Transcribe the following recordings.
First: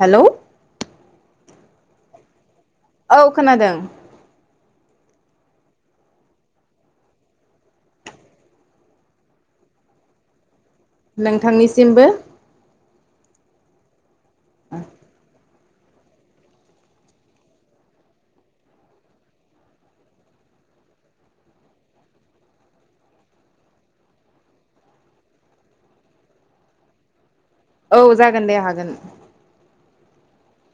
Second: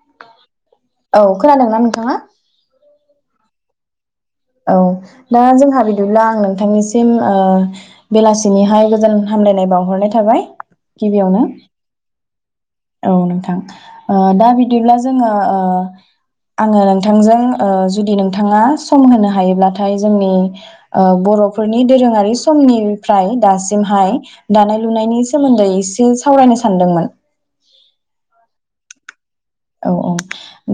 Hello. औ खोनादोंना नोंथाङा? औ खोनादों। औ दा जोंहा बिदिब्ला आं नोंथांनिसिम ओ बेलासिनिहाय गोजोन हामलायनाय बावहरनाय थाबाय। गिबियावनो नोंथांनिसिमबो। औ नोंथां। ओ दा बिदिब्ला जोङो ओ आङो नोंथांजों ओ जुदि नोंथाङा सम होनो हायोब्लाथाय जोंनि ओ बर फोरनि दोरोङारि समनिफ्राय दासिमहाय दानाय लुनायनि सोमोन्दै एसे सावरायनो सानदोंमोन। औ जागोन दे हागोन। औ औ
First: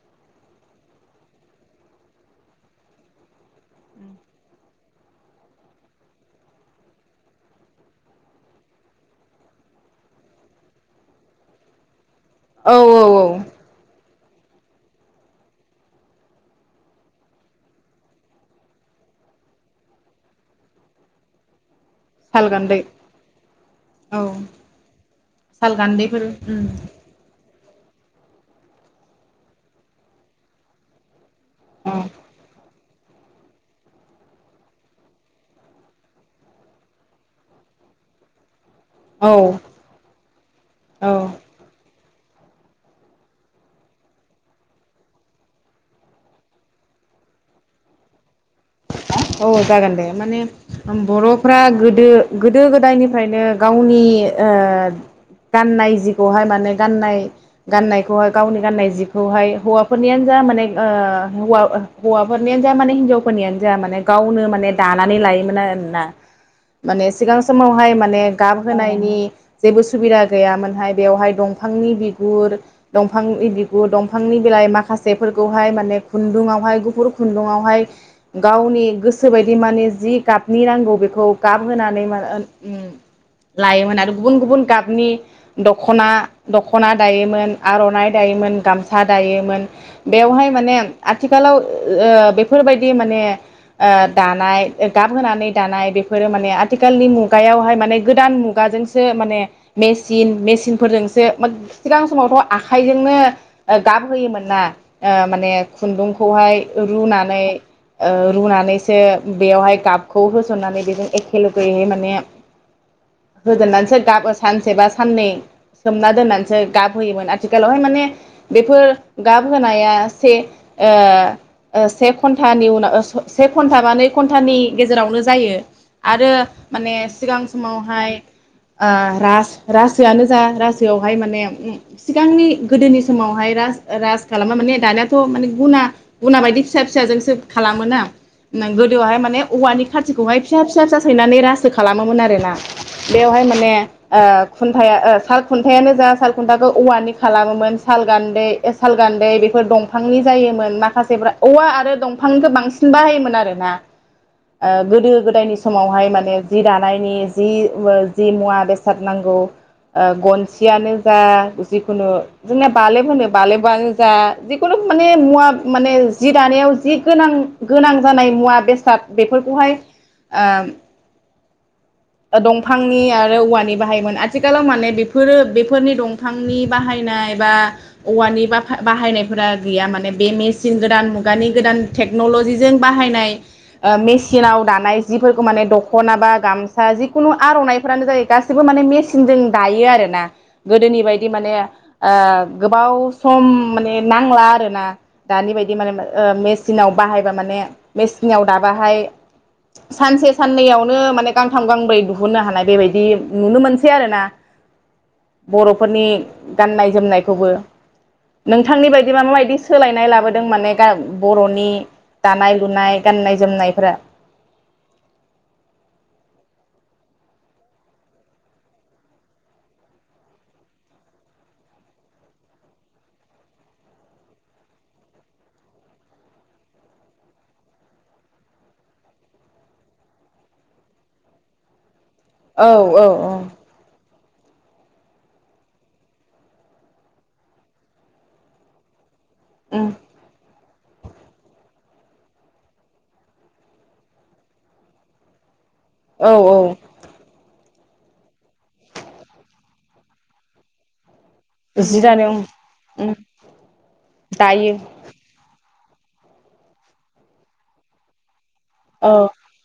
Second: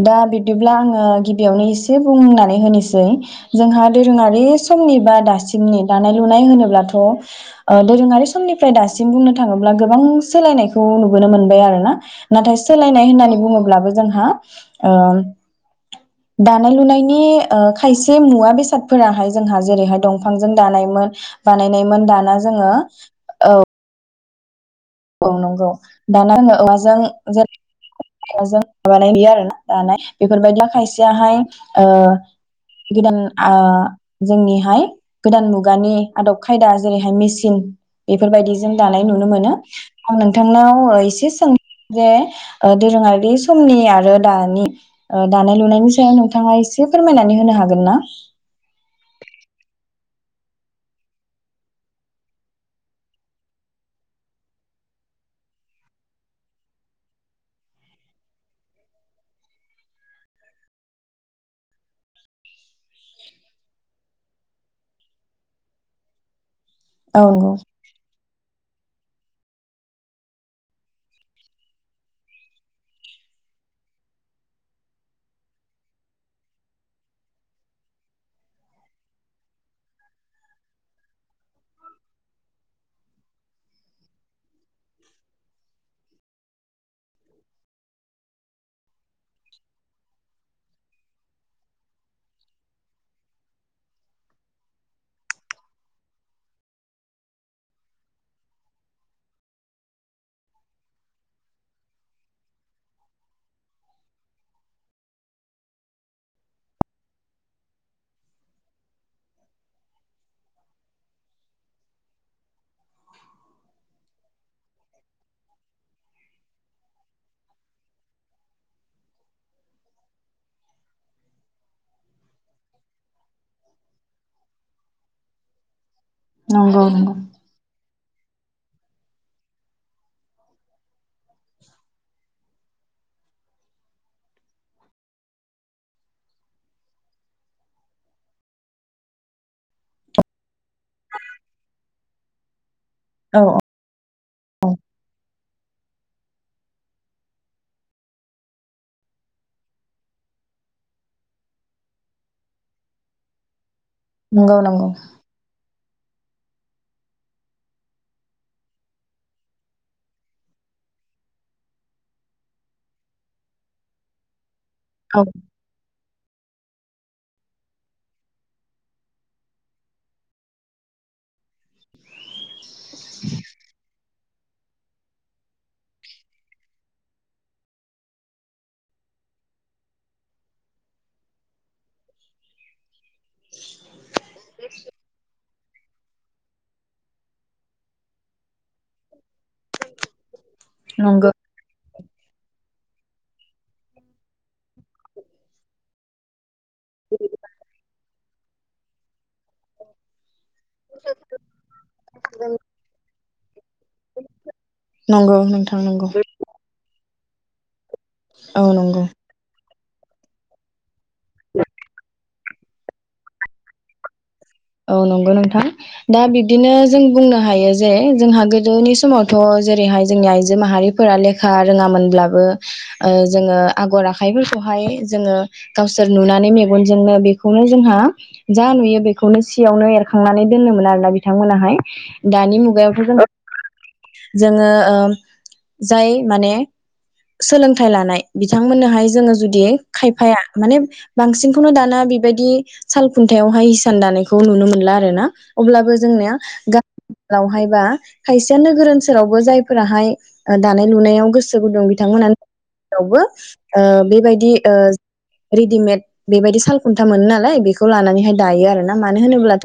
दा बिब्दिब्ला आङो गिबियावनो एसे बुंनानै होनोसै जोंहा दोरोङारि समनि बा दासिमनि दानाय लुनाय होनोब्लाथ' ओ दोरोङारि समनिफ्राय दासिम बुंनो थाङोब्ला गोबां सोलायनायखौ नुबोनो मोनबाय आरोना। नाथाय औ औ सोलायनाय औ होननानै बुङो जोंहा ओ दानाय लुनायनि ओ खायसे मुवा बेसादफोराहाय जोंहा जेरैहाय दंफांजों दानायमोन बानाय नैमोन दाना जोङो सालगान्दै औ औ औ नंगौ सालगान्दैफोर दाना ओं उम औवाजों जेर वाजों माबानाय गैया आरो ना दानाय बेफोरबायदिया खायसेयाहाय ओ औ गोदान आ जोंनिहाय गोदान मुगानि आदब खायदा जेरैहाय मेसिन बेफोरबायदि ज जों दानाय नुनो औ मोनो आं नोंथांनाव औ एसे सोंनि जे ओ दोरोङारि समनि आरो दानि दानाय लुनायनि सायाव नोंथाङा एसे फोरमायनानै होनो हागोन ना औ जागोन दे माने बर'फ्रा गोदो गोदो गोदायनिफ्रायनो गावनि ओ गाननाय जिखौहाय माने गाननाय गाननायखौहाय गावनि गाननाय जिखौहाय हौवाफोरनियानो जा माने ओ हौवा हौवाफोरनियानो जा माने हिनजावफोरनियानो जा माने गावनो माने दानानै लायोमोन आरोना माने औ सिगां समावहाय माने गाबहोनायनि जेबो सुबिदा गैयामोनहाय बेवहाय दंफांनि बिगुर दंफांनि बिगुर दंफांनि बिलाय माखासेफोरखौहाय माने खुन्दुंङावहाय गुफुर खुन्दुङावहाय गावनि गोसो बायदि माने जि गाबनि नांगौ बेखौ गाब होनानै [unintelligible] लायोमोन आरो गुबुन गुबुन गाबनि दख'ना दख'ना दायोमोन आर'नाइ दायोमोन गामसा दायोमोन बेवहाय माने आथिखालाव ओ बेफोरबायदि दि माने आ दानाय गाबहोनै दानाय बेफोरो माने आथिखालनि मुगायावहाय माने गोदान मुगाजोंसो माने मेसिन मेसिनफोरजोंसो सिगां समावथ' आखाइजोंनो आ गाब होयोमोन ना आ माने खुन्दुंखौहाय रुनानै ओ रुनानैसो बेयावहाय गाबखौ होसननानै बेजों एखे लगेहै माने होजेननानैसो गाब सानसे बा साननै सोमना दोननानैसो गाब होयोमोन आथिखालावहाय माने बेफोर गाब होनाया से ओ ओ से घन्ट घन्टानि उनाव से घन्टा बा नै घन्टानि गेजेरावनो जायो। आरो नंगौ माने नंगौ सिगां समावहाय आ रास रासोयानो जा रासोआवहाय माने उम सिगांनि गोदोनि समावहाय राज राजा खालामा माने दानियाथ' माने गुना गुना बायदि फिसा फिसाजोंसो सोब खालामोना गोदोहाय माने औवानि खाथिखौहाय फिसा फिसा फिसा सैनानै रासो खालामोमोन आरो ना बेवहाय माने ओ खुन्थाया ओ साल खुन्थायानो जा साल खुन्थाखौ औवानि खालामोमोन सालगान्दै सालगान्दै बेफोर दंफांनि जायोमोन माखासेफ्रा औवा आरो दं फांनिखौ बांसिन बाहायोमोन आरो ना ओ नंगौ गोदो गोदायनि समावहाय माने जि दानायनि जिव जि मुवा बेसाद नांगौ ओ गनसियानो जा जिखुनु जोंना बालेब होनो बालेबयानो जा जिख खुनु माने औ मुवा माने जि दानायाव जि गोनां गोनां जानाय मुवा बेसाद बेफोरखौहाय आम दंफांनि आरो औवानि बाहायोमोन आथ थिखालाव माने बेफोरो बेफोरनि दंफांनि बाहायनाय बा औवानि बाफा बाहायनायफोरा गैया माने बे मेसिन गोदान मुगानि गोदान टेक्नलजिजों बाहायनाय मेसिनाव दानाय जिफोरखौ माने दखना बा गाम सा जिखुनु आरनाइफोरानो जायो गासैबो माने मेसिनजों दायो आरो ना। गोदोनि बायदि नंगौ नंगौ औ माने आ गोबाव सम माने नांला आरोना दानि बायदि माने माने ओ मेचिनाव बाहायबा माने मेसिनाव दाबाहाय सानसे साननैयावनो माने गांथाम गांब्रै दुहुननो हानाय बेबायदि नुनो मोनसै आरो ना। नंगौ नंगौ नोंथां बर'फोरनि नंगौ गाननाय जोमनायखौबो औ नोंथांनि नंगौ बायदिबा माबायदि सोलायनाय लाबोदों माने गा बर'नि दानाय लुनाय गाननाय जोमनायफोरा औ नंगौ नोंथां दा बिब्दिनो जों बुंनो हायो जे जोंहा गोदोनि समावथ' जेरैहाय जोंनि आइजो माहारिफोरा लेखा रोङामोनब्लाबो ओ जोङो आगर आखाइफोरखौहाय जोङो गावसोर नुनानै मेगनजोंनो बेखौनो जोंहा जा नुयो बे बेखौनो सियावनो एरखांनानै दोनोमोन आरो ना। दानि औ मुगायावथ' औ जों जोङो उम जाय माने सोलोंथाइ लानाय बिथांमोननोहाय जोङो जुदि औ खायफाया माने बांसिनखौनो दाना बेबायदि साल खुन्थायावहाय सान दानायखौ नुनो मोनला आरो ना? अब्लाबो औ जोंनिया औ गा-वहाय बा खाय गोसो गुदुं जि बिथांमोना दानो यावबो ओ बेबायदि ओ दायो रि दिमेद बेबायदि साल खुन्था मोनो नालाय बेखौ लानानैहाय दायो आ ना औ मानो होनोब्लाथ'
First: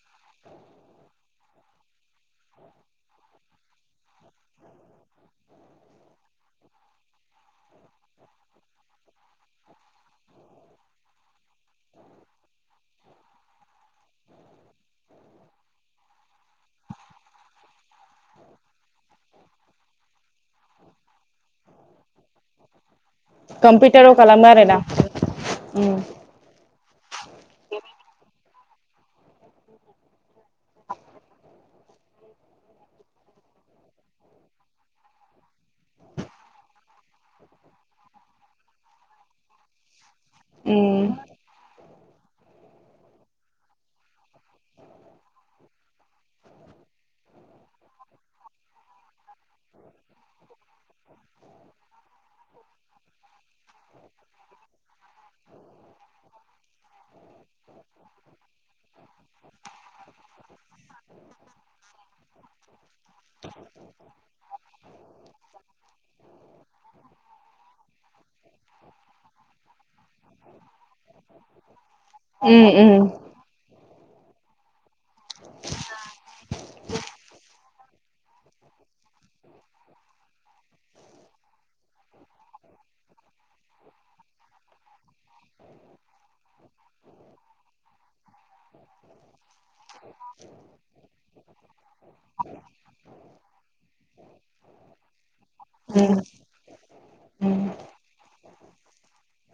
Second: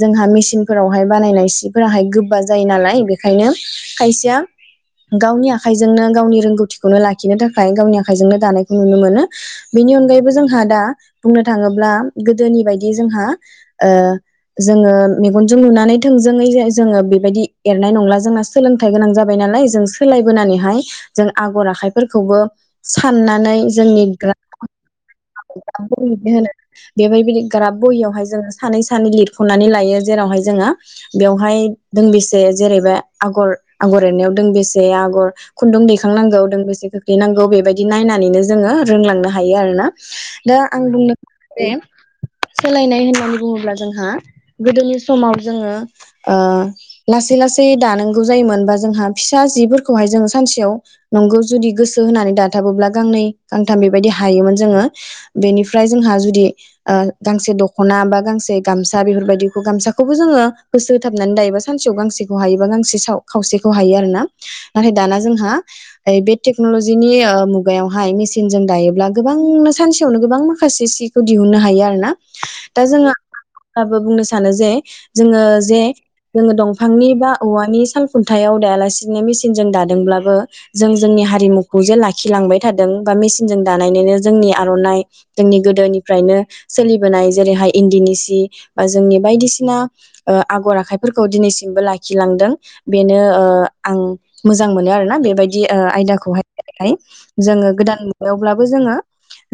जोंहा मेसिनफोरावहाय बानायनाय सिफोराहाय गोब्बा जायो नालाय बेखायनो खायसेया गावनि आखाइजोंनो गावनि रोंगौथिखौनो लाखिनो थाखाय गावनि आखाइजोंनो दानायखौ नुनो मोनो बेनि अनगायैबो जोंहा दा बुंनो थाङोब्ला गोदोनि बायदि जोंहा ओ जोङो मेगनजों नुनानै थोंजोङै जोङो बेबायदि एरनाय नंला जोंना सोलोंथाइ गोनां जाबाय नालाय जों सोलायबोनानैहाय जों आगर आखाइफोरखौबो साननानै जोंनि कम्पिउटाराव खालामो ग्राब आरोना उम होनो बेबायदि दि ग्राब बहियावहाय उम सानै सानै लिरख'नानै लायो जेरावहाय जोङो बेवहाय दोंबेसे जेरैबा आगर आगर एरनायाव दोंबेसे आगर खुन्दुं दैखांनांगौ दोंबेसे खोख्लैनांगौ बेबायदि नायनानैनो जोङो रोंलांनो हा दा आं बुंनोे उम [inaudible] दे सोलायनाय होनो बुङोब्ला जोंहा गोदोनि समाव जोङो ओ लासै लासै दानांगौ जायोमोन बा जोंहा फिसा जिफोरखौहाय जोंङो सानसेआव नंगौ जुदि गोसो होननानै दाथाबोब्ला गांनै गांथाम बेबायदि हायोमोन जोङो बेनिफ्राय जोंहा जुदि ओ गांसे दख' ना बा गांसे गामसा बेफोरबायदिखौ गामसाखौबो जोङो होसो होथाबनानै दायोबा सानसेयाव गांसेखौ हायोबा गांसे साव खावसेखौ हायो। नाथाय दाना जोंहा ओय बे टेक्न'लजिनि उम दा जोङो बाबो बुंनो सानो जे जोङो जे साल खुन्थायाव दायालासिनो मेसिनजों दादोंब्लाबो खौ जे लाखि लांबाय थादों बा मेसिनजों दानायनैनो जोंनि आर'नाइ जोंनि जेरैहाय इन्दिनि सि बा जोंनि बायदिसिना ओ आगर आखाइफोरखौ दिनैसिमबो लाखिलांदों बेनो ओ आं मोजां मोनो आरोना बेबाय दि उम आयदाखौहाय हाय उम जोङो गोदान थेवब्लाबो जोङो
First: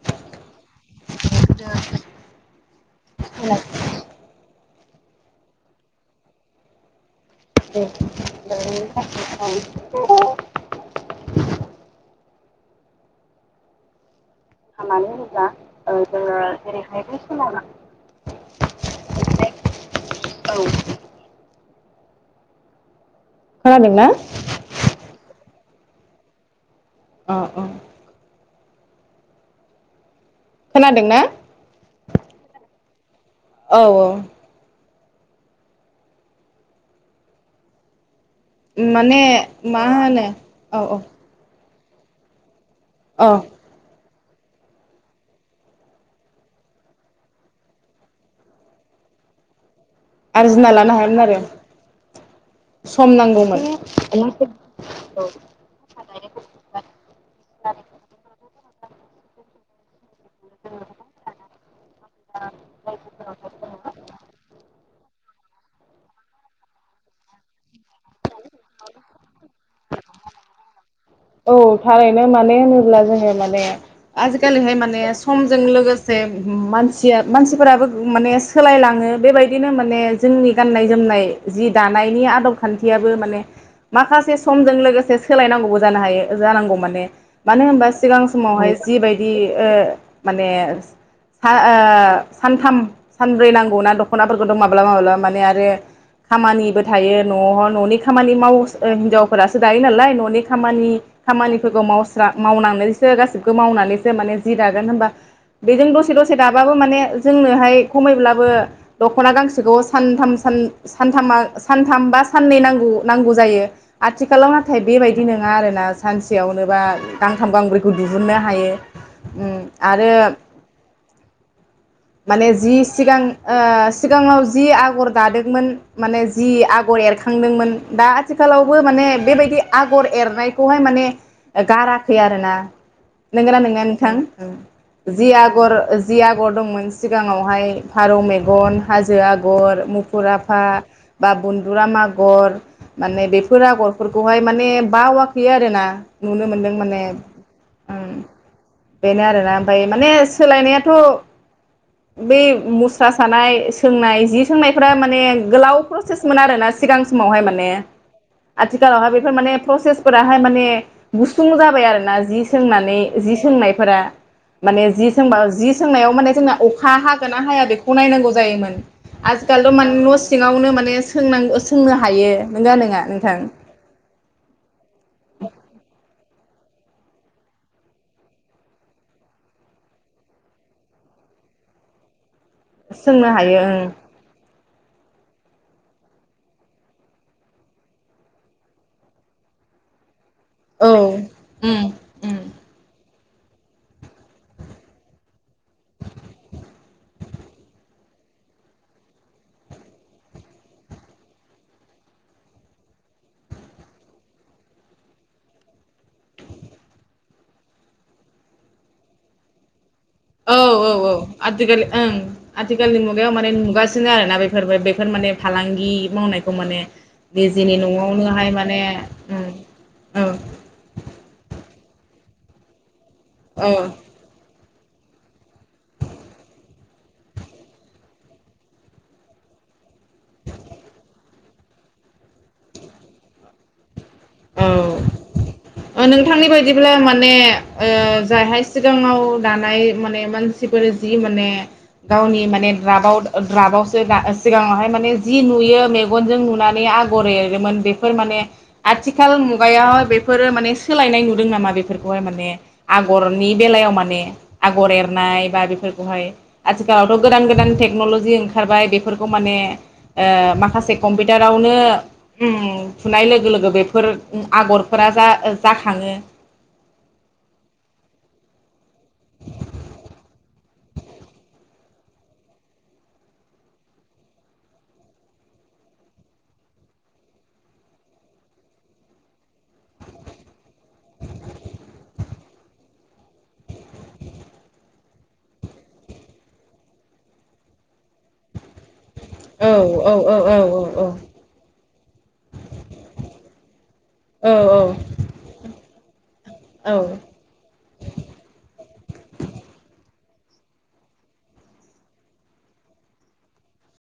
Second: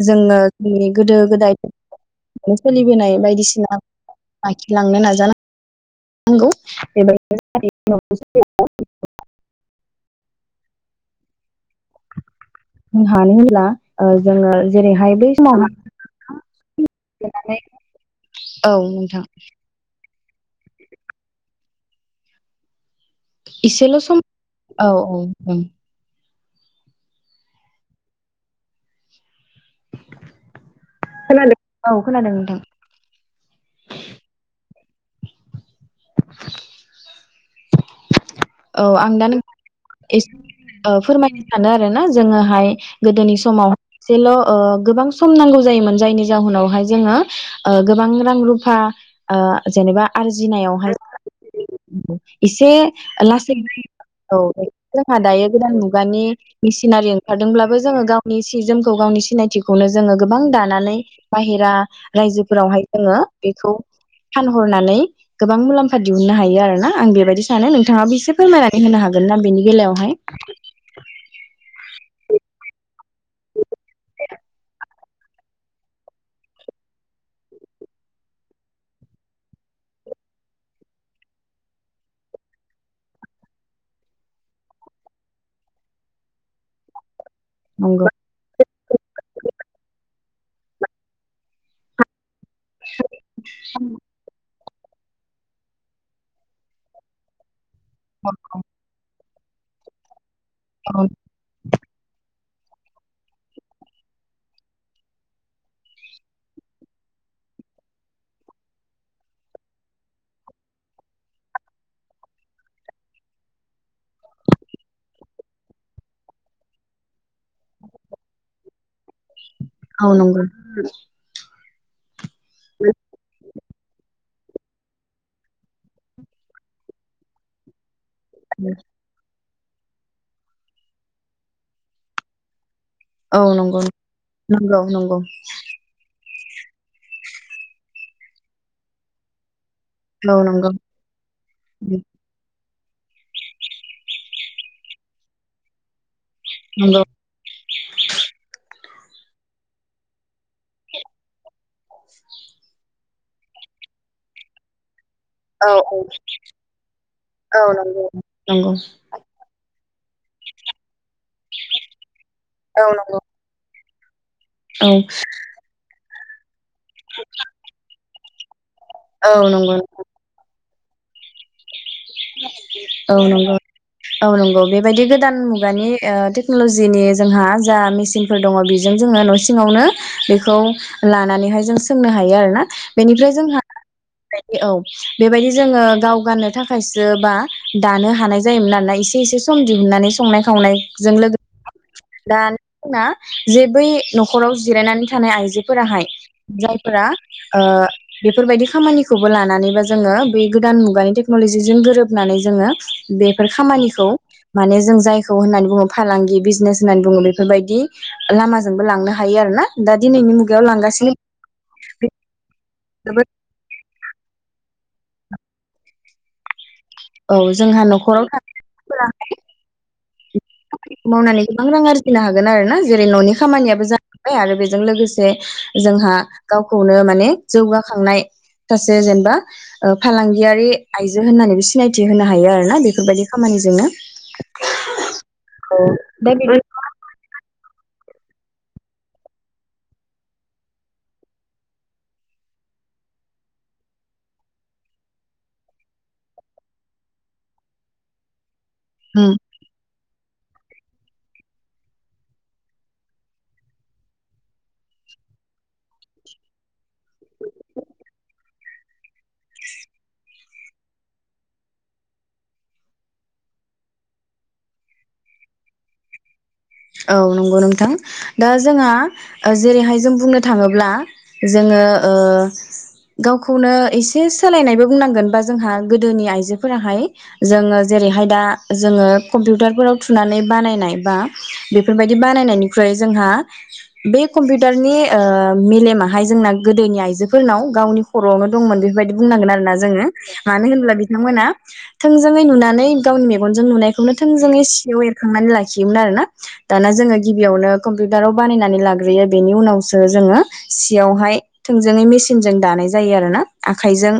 जोङो जोंनि गोदो गोदाय। सोलिबोनाय बायदिसिना आखिलांनो नाजानां गौ बेबाय [unintelligible] [inaudible] जोंहानिला ओं मानो होनोब्ला ओ जोङो जेरैहाय बेै समाव हाबसोनानै [unintelligible] औ नोंथां औ इसेल' खोनादोंना सम औ औ औ। अ औ खोनादोंना खोनादों औ खोनादों नोंथां। औ औ [inaudible] औ आं माने दा मा [unintelligible] होनो एसे औ फोरमायनो [unintelligible] सानो आरोना जोङोहाय गोदोनि औ समाव सेल' ओ गोबां सम नांगौ जायोमोन जायनि जाहोनावहाय जोङो ओ गोबां रां रुफा ओ जेनेबा आरजिना आरजिनायावहाय लानो हायामोन आरो [unintelligible] एसे सम ला नांगौमोन औ जोंहा दायो गोदान मुगानि मिसिनारि ओंखारदोंब्लाबो जोङो गावनि जोंखौ गावनि सिनायथिखौनो जोंङो गोबां दानानै बाहेरा रायजोफोरावहाय जोंङो बेखौ फानहरनानै गोबां मुलाम्फा दिहुननो हायो आरो ना आं बेबायदि सानो नोंथाङाबो इसेब फोरमायनानै होनो हागोन ना बेनि बेलायावहाय? औ थारैनो माने होनोब्ला जों ओ माने आजिकालि हाय माने समजों लोगोसे मानसिया मानसिफोराबो माने सोलायलाङो बेबायदिनो माने जोंनि गाननाय जोमनाय जि दानायनि आदब खान्थियाबो माने माखासे समजों लोगोसे सोलायनांगौबो जानो हायो जानांगौ माने। मानो होनबा नंगौ सिगां समावहाय जिबायदि ओ माने सा ओ सानथाम सानब्रै नांगौ ना दख'नाफोरखौथ' माब माब्लाबा माब्लाबा माने आरो खामानिबो थायो न'आव न'नि खामानि मावस ओ हिनजाव फोरासो दायो नालाय न'नि खामानि औ खामानिफोरखौ मावस्रा मावनानैसो गासैखौबो मावनानैसो माने जि दागोन होनबा बिजों दसे दसे दासाबो माने जोंनोहाय खमैब्लाबो दख'ना गांसेखौ सान थाम सान सानथामा सानथाम बा सान नै नांगौ नांगौ जायो आथिखालाव नाथाइ बे बाइदि इदि नोङा आरोना सानसेयावनोबा गांथाम गांब्रैखौ दिहुननो हायो उम औ आरो नंगो माने जि सिगां ओ सिगाङाव जि आगर दादोंमोन माने जि आगर एरखांदोंमोन दा आथिखालावबो माने बेबायदि आगर एरनायखौहाय माने गाराखै आरो ना। औ नोंगोना नंगौ नोना नोंथां नंगौ नंगौ जि आगर जि गर दंमोन सिगाङावहाय फारौ मेगन हाजो आगर मुखुर औ आफा नंगौ बा बन्दुराम आगर माने बेफोर आगरफोरखौहाय माने बावाखै आरो ना नुनो मोनदों माने नंगौ उम बेनो आरोना ओमफ्राय माने सोलायनायाथ बे मुस्रा सानाय सोंनाय जि सोंनायफोरा मा माने औ गोलाव प्रसेसमोन आरोना सिगां समावहाय माने औ नंगौ नंगौ आथिखालाव हा प्रसेस फोराहाय माने गुसुं जाबाय आरो ना जि औ सोंनानै नंगौ जि सोंनाय फोरा माने औ जि सोंबा जि सोंनायाव माने जोंनाअ हा हागोन ना हाया बेखौ नायनांगौ जायोमोन। औ आजिखालथ नंगौ माने न सिङावनो मान बे सोंनांगो सोंनो हायो नंगोना नोङा औ नोंथां। नंगौ औ नंगौ बेबायदि गोदान मुगानि ओ टेक्नलजिनि जोंहा जा मेसिनफोर दङ बेजों जोङो न सिङावनो बेखौ लानानैहाय जों सोंनो हायो आरो सोंनो बेनिफ्राय हायो जोंहा ओं गायो औ बेबायदि जोङो गाव गाननो थाखाय खायसोबा दानो हानाय जायोमोन नालाय एसे एसे सम दिहुननानै संनाय औ संनायजों लोगो उम उम [unintelligible] जे बै नखराव जिरायनानै थानाय आइजो फोराहाय जाय फोरा ओ बेफोरबायदि खामानिखौबो लानानैबा जोङो बै गोदान मुगानि टेक्नलजिजों गोरोबनानै जोङो बेफोर खामानिखौ माने जों जायखौ होननानै बुङो फालांगि बिजनेस होननानै बुङो बेफोरबायदि लामाजोंबो लांनो हायो आरोना। औ औ औ आजिखालि ओं आथिखालनि मुगायाव माने नुगासिनो आरोना बेफोरबो बे फोर माने फालांगि मावनायखौ माने औ निजेनि जोंहा नआवनोहाय माने उम मावनानानै नों रां आरजिनो हागोन आरो ना जेरै न'नि औ खामानियाबो जाबाय आरो बे जों लोगोसे जोंहा गावखौनो माने जौगाखांनाय सासे जेनेबा फालांगियारि आइजो होननानैबो सिनायथि होनो हायो आरोना बेफोरबायदि खामानिजोंनो औ दा नोंथांनि बिदि बायदिब्ला माने ओ जायहाय सिगाङाव दानाय माने मानसिफोर जि माने गावनि माने द्राबाव द्राबावसो दा सिगाङावहाय माने जि नुयो मेगनजों नुनानै आगर एरोमोन बेफोर माने उम आथिखाल मुगायावाय बेफोरो माने सोलायनाय नुदों नामा बेफोरखौहाय माने आगरनि बेलायाव माने आगर एरनाय बा बेफोरखौहाय आथिखालावथ गोदान गोदान टेक्नलजि ओंखारबाय बेफोरखौ माने माखासे ओ कम्पिउटारावनो थुनाय लोगो लोगो बेफोर आगरफोरा जा जाखाङो औ नंगौ नोंथां दा जोंहा ओ जेरैहाय जों बुंनो थाङोब्ला जोङो ओ गावखौनो एसे सोलायनायबो बुंनांगोन बा जोंहा गोदोनि आइजोफोराहाय जोङो जेरैहाय दा जोङो कम्पिउटारफोराव थुनानै बानायनाय बा बेफोरबायदि बानायनायनिख्रुइ जोंहा बे कम्पिउटारनि ओ मेलेमाहाय जोंना गोदोनि आइजोफोरनाव गावनि खरआवनो दंमोन बेफोरबायदि बुंनांगोन आरोना औ जोङो औ औ औ मानो होनब्ला बिथांमोना थोंजोङै नुनानै गावनि मेगनजों नुनायखौनो औ थोंजोङै सियाव एरखांनानै लाखियोमोन आरोना। दाना औ जोङो औ गिबियावनो कम्पिउटाराव बानायनानै लाग्रोयो बेनि उनावसो जोङो सियावहाय थोंजोङै मेसिनजों दानाय जायो आरोना आखायजों